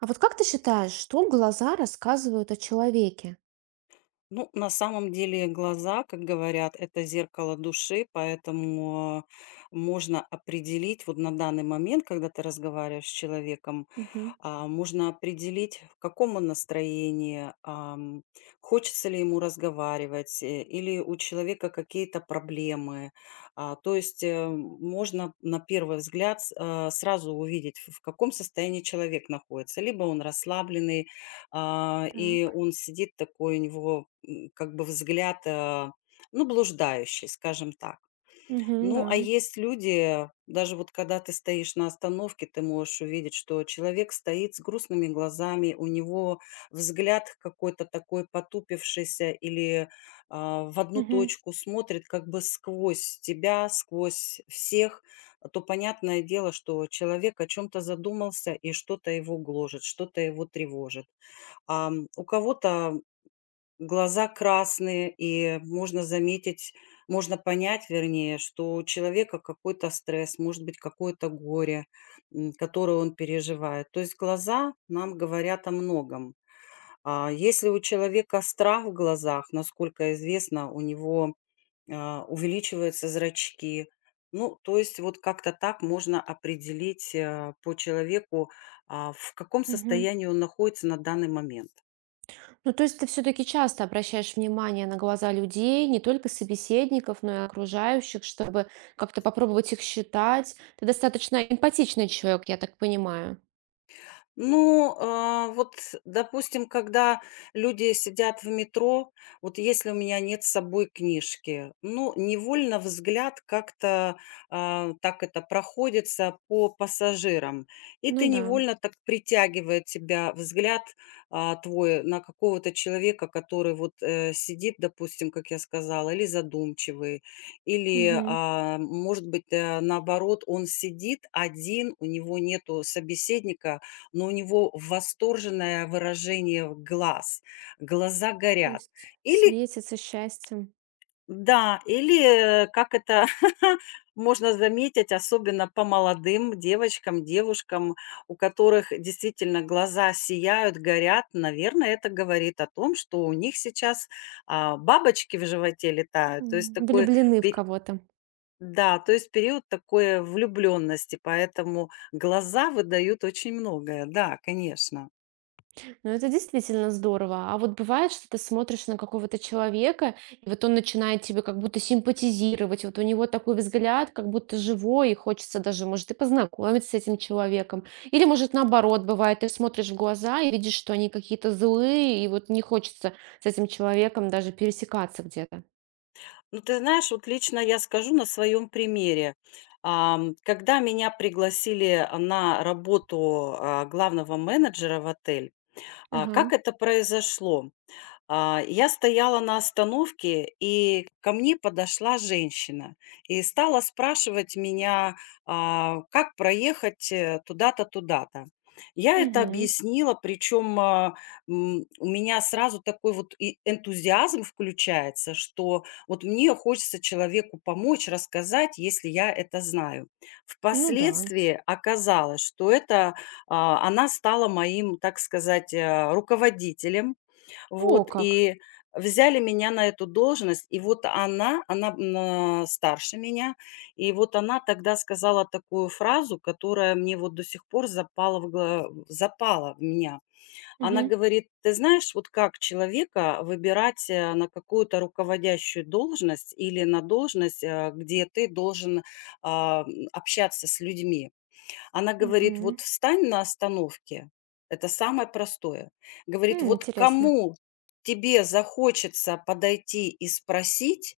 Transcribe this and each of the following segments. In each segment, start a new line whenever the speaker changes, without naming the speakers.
А вот как ты считаешь, что глаза рассказывают о человеке?
Ну, на самом деле глаза, как говорят, это зеркало души, поэтому, можно определить вот на данный момент, когда ты разговариваешь с человеком,
Мгм.
можно определить, в каком он настроении, хочется ли ему разговаривать, или у человека какие-то проблемы. То есть, можно на первый взгляд сразу увидеть, в каком состоянии человек находится. Либо он расслабленный, и
Так.
он сидит такой, у него, как бы взгляд, ну, блуждающий, скажем так.
Мгм, да.
Ну, а есть люди, даже вот когда ты стоишь на остановке, ты можешь увидеть, что человек стоит с грустными глазами, у него взгляд какой-то такой потупившийся или в одну
Мгм,
точку смотрит как бы сквозь тебя, сквозь всех. То понятное дело, что человек о чем-то задумался и что-то его гложет, что-то его тревожит. У кого-то глаза красные, и можно заметить, можно понять, вернее, что у человека какой-то стресс, может быть, какое-то горе, которое он переживает. То есть глаза нам говорят о многом. А если у человека страх в глазах, насколько известно, у него увеличиваются зрачки. Ну, то есть вот как-то так можно определить по человеку, в каком
мгм.
состоянии он находится на данный момент.
Ну, то есть ты все-таки часто обращаешь внимание на глаза людей, не только собеседников, но и окружающих, чтобы как-то попробовать их считать. Ты достаточно эмпатичный человек, я так понимаю.
Ну, вот, допустим, когда люди сидят в метро, вот если у меня нет с собой книжки, ну, невольно взгляд как-то, так это проходится по пассажирам, и
Ну
ты
да.
невольно так притягивает тебя взгляд твой на какого-то человека, который вот сидит, допустим, как я сказала, или задумчивый, или,
Мгм.
может быть, наоборот, он сидит один, у него нету собеседника, но у него восторженное выражение глаз, глаза
То
горят.
есть
Или,
светится счастьем.
да, или, как это можно заметить, особенно по молодым девочкам, девушкам, у которых действительно глаза сияют, горят, наверное, это говорит о том, что у них сейчас, бабочки в животе летают. То есть
М.
такой
Влюблены в
пе
кого-то.
да, то есть период такой влюблённости, поэтому глаза выдают очень многое. Да, конечно.
Ну, это действительно здорово. А вот бывает, что ты смотришь на какого-то человека, и вот он начинает тебе как будто симпатизировать, вот у него такой взгляд, как будто живой, и хочется даже, может, и познакомиться с этим человеком. Или, может, наоборот, бывает, ты смотришь в глаза и видишь, что они какие-то злые, и вот не хочется с этим человеком даже пересекаться где-то.
Ну, ты знаешь, вот лично я скажу на своем примере. Когда меня пригласили, на работу, главного менеджера в отель,
Ага.
как это произошло? Я стояла на остановке, и ко мне подошла женщина и стала спрашивать меня, как проехать, туда-то, туда-то. Я это
Мгм.
объяснила, причем, у меня сразу такой вот и энтузиазм включается, что вот мне хочется человеку помочь, рассказать, если я это знаю.
Ну да.
Впоследствии оказалось, что это, она стала моим, так сказать, руководителем,
О,
вот,
как.
и взяли меня на эту должность. И вот она на старше меня, и вот она тогда сказала такую фразу, которая мне вот до сих пор запала в меня. Она
Угу.
говорит: "Ты знаешь, вот как человека выбирать, на какую-то руководящую должность или на должность, где ты должен, общаться с людьми?" Она говорит:
Угу.
"Вот встань на остановке". Это самое простое. Говорит: "Вот
Интересно.
кому тебе захочется подойти и спросить,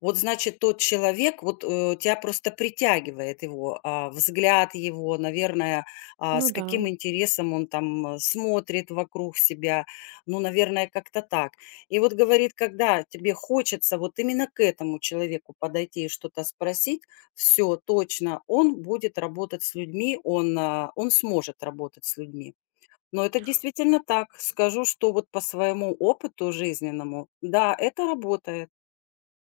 вот значит, тот человек, вот, тя просто притягивает его, взгляд его, наверное,
Ну
с
да.
каким интересом он там, смотрит вокруг себя. Ну, наверное, как-то так. И вот говорит, когда тебе хочется вот именно к этому человеку подойти и что-то спросить, все точно, он будет работать с людьми, он сможет работать с людьми. Но это действительно так. Скажу, что вот по своему опыту жизненному, да, это работает.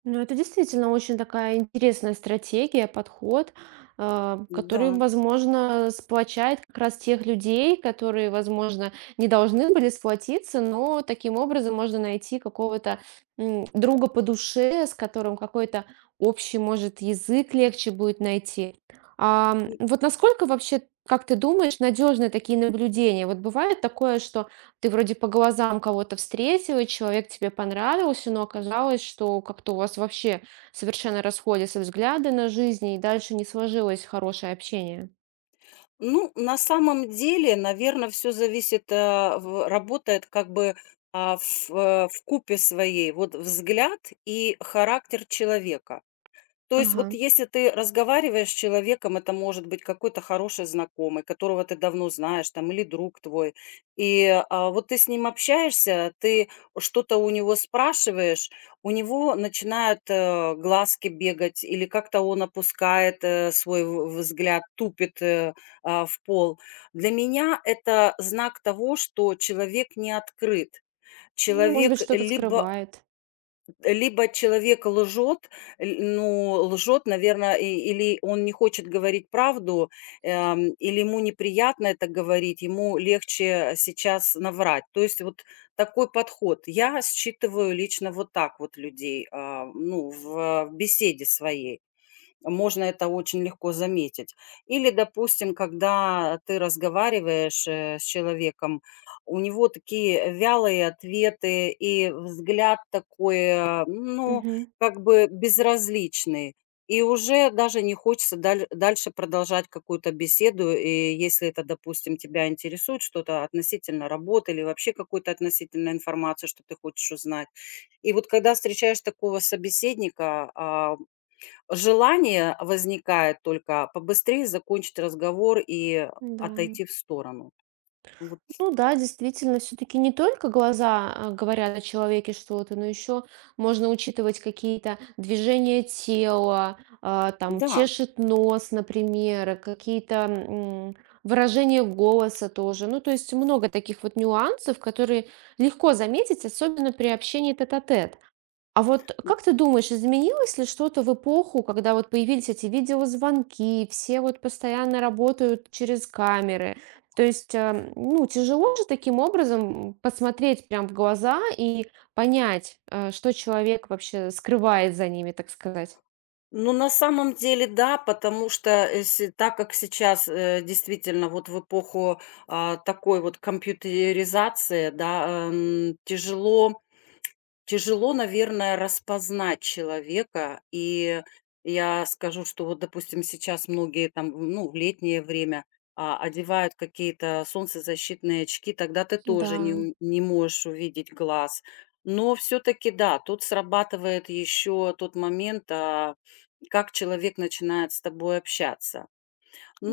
Ну, это действительно очень такая интересная стратегия, подход, который,
Да.
возможно, сплочает как раз тех людей, которые, возможно, не должны были сплотиться, но таким образом можно найти какого-то друга по душе, с которым какой-то общий, может, язык легче будет найти. Вот насколько вообще, как ты думаешь, надежны такие наблюдения? Вот бывает такое, что ты вроде по глазам кого-то встретила, человек тебе понравился, но оказалось, что как-то у вас вообще совершенно расходятся взгляды на жизнь, и дальше не сложилось хорошее общение.
Ну, на самом деле, наверное, все зависит, а, в работает как бы, в купе своей. Вот взгляд и характер человека. То есть
Ага.
вот если ты разговариваешь с человеком, это может быть какой-то хороший знакомый, которого ты давно знаешь, там, или друг твой, и, вот ты с ним общаешься, ты что-то у него спрашиваешь, у него начинают, глазки бегать, или как-то он опускает, свой в взгляд, тупит, в пол. Для меня это знак того, что человек не открыт.
Ну, может
Человек
быть, что-то
либо
скрывает.
либо человек лжет, ль ну, лжет, наверное, или он не хочет говорить правду, или ему неприятно это говорить, ему легче сейчас наврать. То есть вот такой подход. Я считываю лично вот так вот людей, ну, в беседе своей. Можно это очень легко заметить. Или, допустим, когда ты разговариваешь, с человеком, у него такие вялые ответы и взгляд такой, ну,
Угу,
как бы безразличный. И уже даже не хочется дальше продолжать какую-то беседу. И если это, допустим, тебя интересует что-то относительно работы или вообще какую то относительно информации, что ты хочешь узнать. И вот когда встречаешь такого собеседника, желание возникает только побыстрее закончить разговор и
Да.
отойти в сторону. Вот,
Ну да, действительно, все-таки не только глаза говорят о человеке что-то, но еще можно учитывать какие-то движения тела, там
да.
чешет нос, например, какие-то выражения голоса тоже. Ну, то есть много таких вот нюансов, которые легко заметить, особенно при общении тет-а-тет. А вот как ты думаешь, изменилось ли что-то в эпоху, когда вот появились эти видеозвонки, все вот постоянно работают через камеры? То есть, ну, тяжело же таким образом посмотреть прям в глаза и понять, что человек вообще скрывает за ними, так сказать.
Ну, на самом деле, да, потому что, э, се так как сейчас, действительно, вот в эпоху, такой вот компьютеризации, да, тяжело, наверное, распознать человека. И я скажу, что вот, допустим, сейчас многие там, ну, в летнее время, одевают какие-то солнцезащитные очки, тогда ты
Да,
тоже не можешь увидеть глаз. Но все таки да, тут срабатывает еще тот момент, как человек начинает с тобой общаться.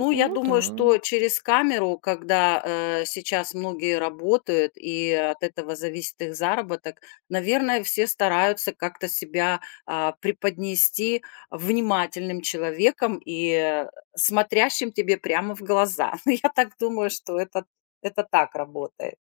я
ну да.
думаю, что через камеру, когда, сейчас многие работают, и от этого зависит их заработок, наверное, все стараются как-то себя, преподнести внимательным человеком и, смотрящим тебе прямо в глаза. Я так думаю, что это так работает.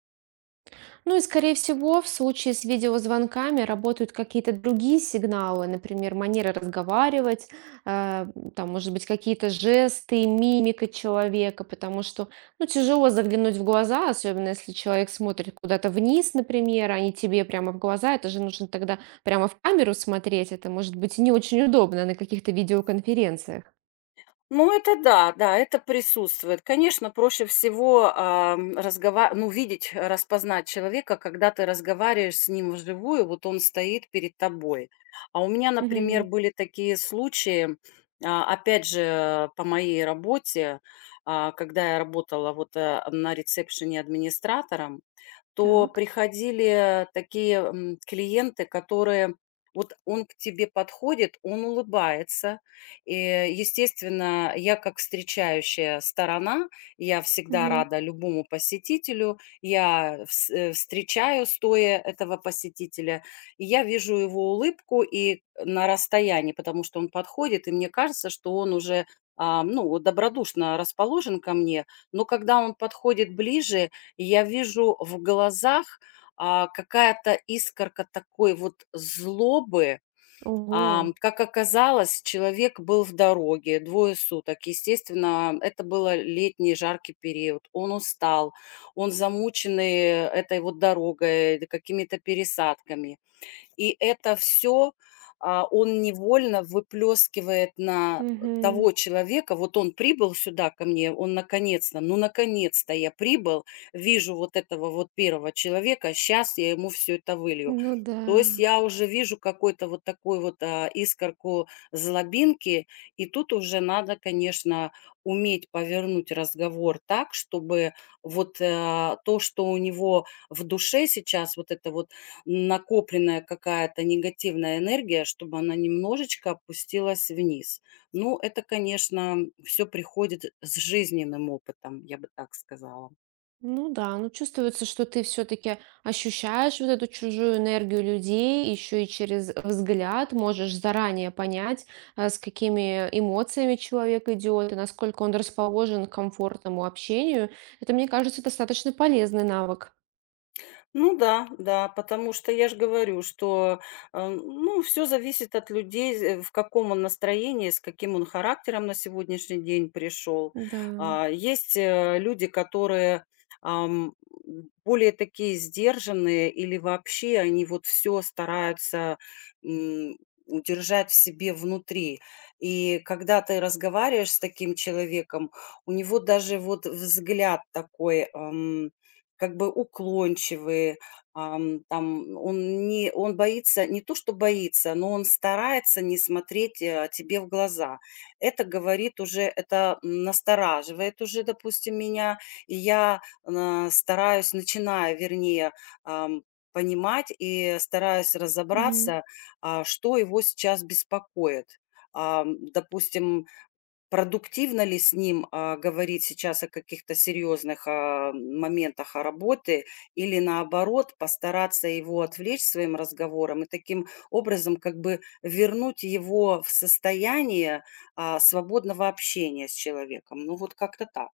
Ну и, скорее всего, в случае с видеозвонками работают какие-то другие сигналы, например, манера разговаривать, э, там, может быть, какие-то жесты, мимика человека, потому что, ну, тяжело заглянуть в глаза, особенно если человек смотрит куда-то вниз, например, а не тебе прямо в глаза, это же нужно тогда прямо в камеру смотреть, это может быть не очень удобно на каких-то видеоконференциях.
Ну, это да, да, это присутствует. Конечно, проще всего, ам, разгова ну, видеть, распознать человека, когда ты разговариваешь с ним вживую, вот он стоит перед тобой. А у меня, например,
Мгм.
были такие случаи, опять же, по моей работе, когда я работала вот, на ресепшене администратором. То
Так.
приходили такие, клиенты, которые вот он к тебе подходит, он улыбается. И, естественно, я как встречающая сторона, я всегда
Мгм.
рада любому посетителю. Я встречаю стоя этого посетителя, и я вижу его улыбку и на расстоянии, потому что он подходит, и мне кажется, что он уже, ну, добродушно расположен ко мне. Но когда он подходит ближе, и я вижу в глазах, какая-то искорка такой вот злобы.
Ого.
Как оказалось, человек был в дороге двое суток. Естественно, это было летний жаркий период. Он устал, он замученный этой вот дорогой, какими-то пересадками. И это все, он невольно выплескивает на
Мгм.
того человека. Вот он прибыл сюда ко мне, он наконец-то, ну, наконец-то я прибыл, вижу вот этого вот первого человека. Сейчас я ему все это вылью.
Ну да.
То есть я уже вижу какой-то вот такой вот, искорку злобинки, и тут уже надо, конечно, уметь повернуть разговор так, чтобы вот, то, что у него в душе сейчас, вот это вот накопленная какая-то негативная энергия, чтобы она немножечко опустилась вниз. Ну, это, конечно, все приходит с жизненным опытом, я бы так сказала.
Ну да, ну чувствуется, что ты все-таки ощущаешь вот эту чужую энергию людей, еще и через взгляд можешь заранее понять, с какими эмоциями человек идет и насколько он расположен к комфортному общению. Это, мне кажется, достаточно полезный навык.
Ну да, да, потому что я же говорю, что, ну, все зависит от людей, з в каком он настроении, с каким он характером на сегодняшний день пришел.
Да.
Есть, люди, которые, ам, более такие сдержанные или вообще они вот все стараются, м, удержать в себе внутри. И когда ты разговариваешь с таким человеком, у него даже вот взгляд такой, как бы уклончивые, там он не он боится, не то что боится, но он старается не смотреть, тебе в глаза. Это говорит уже, это настораживает уже, допустим, меня, и я, стараюсь, начинаю, вернее, ам, понимать и стараюсь
Мгм.
разобраться, что его сейчас беспокоит. Допустим, продуктивно ли с ним, говорить сейчас о каких-то серьезных, моментах, работы или, наоборот, постараться его отвлечь своим разговором и таким образом как бы вернуть его в состояние, свободного общения с человеком. Ну, вот как-то так.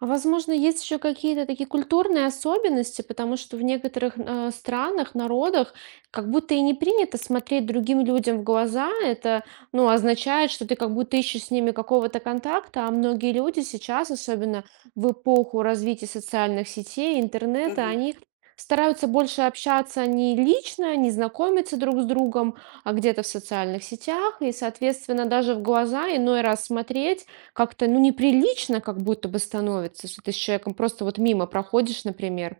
А возможно, есть еще какие-то такие культурные особенности, потому что в некоторых странах, народах как будто и не принято смотреть другим людям в глаза. Это, ну, означает, что ты как будто ищешь с ними какого-то контакта, а многие люди сейчас, особенно в эпоху развития социальных сетей, интернета, они стараются больше общаться не лично, не знакомиться друг с другом, а где-то в социальных сетях, и, соответственно, даже в глаза иной раз смотреть как-то, ну, неприлично как будто бы становится, что ты с человеком просто вот мимо проходишь, например.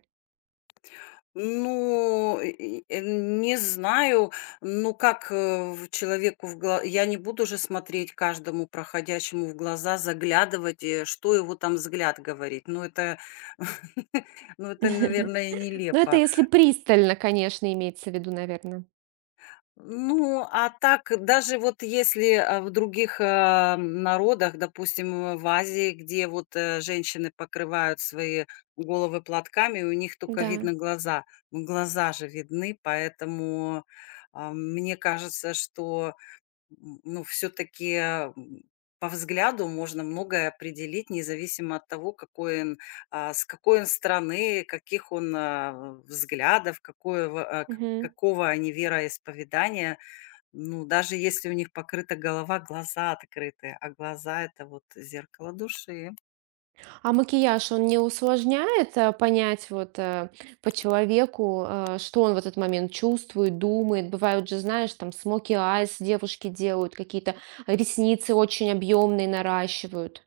Ну, и не знаю, ну, как, в человеку в глаза. Я не буду же смотреть каждому проходящему в глаза, заглядывать, что его там взгляд говорит. Ну, это ну, это, наверное,
Но это
нелепо.
если пристально, конечно, имеется в виду, наверное.
Ну, а так, даже вот если в других народах, допустим, в Азии, где вот женщины покрывают свои головы платками, у них только
Да.
видно глаза. Ну, глаза же видны, поэтому мне кажется, что ну, все-таки по взгляду можно многое определить, независимо от того, какой он, с какой он страны, каких он взглядов, а,
Мгм.
какого они вероисповедания. Ну, даже если у них покрыта голова, глаза открыты, а глаза - это вот зеркало души.
А макияж, он не усложняет, понять вот, по человеку, что он в этот момент чувствует, думает? Бывают же, знаешь, там смоки айс девушки делают, какие-то ресницы очень объемные наращивают.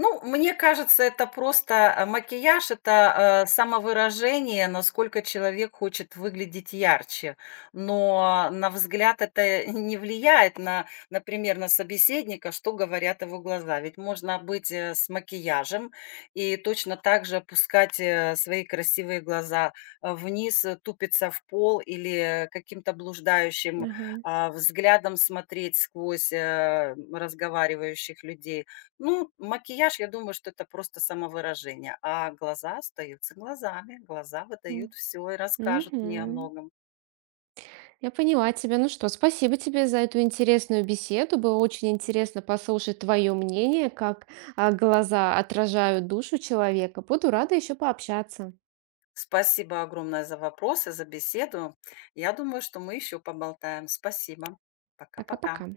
Ну, мне кажется, это просто, макияж - это, самовыражение, насколько человек хочет выглядеть ярче. Но на взгляд это не влияет на, например, на собеседника, что говорят его глаза. Ведь можно быть, с макияжем и точно так же опускать, свои красивые глаза, вниз, тупиться в пол или каким-то блуждающим,
Ага.
взглядом смотреть сквозь, разговаривающих людей. Ну, макияж, я думаю, что это просто самовыражение, а глаза остаются глазами. Глаза выдают
М.
всё и расскажут мне о
Мгм.
многом.
Я поняла тебя. Ну что, спасибо тебе за эту интересную беседу. Было очень интересно послушать твое мнение, как глаза отражают душу человека. Буду рада еще пообщаться.
Спасибо огромное за вопросы, за беседу. Я думаю, что мы еще поболтаем. Спасибо. Пока-пока.
Пока-пока.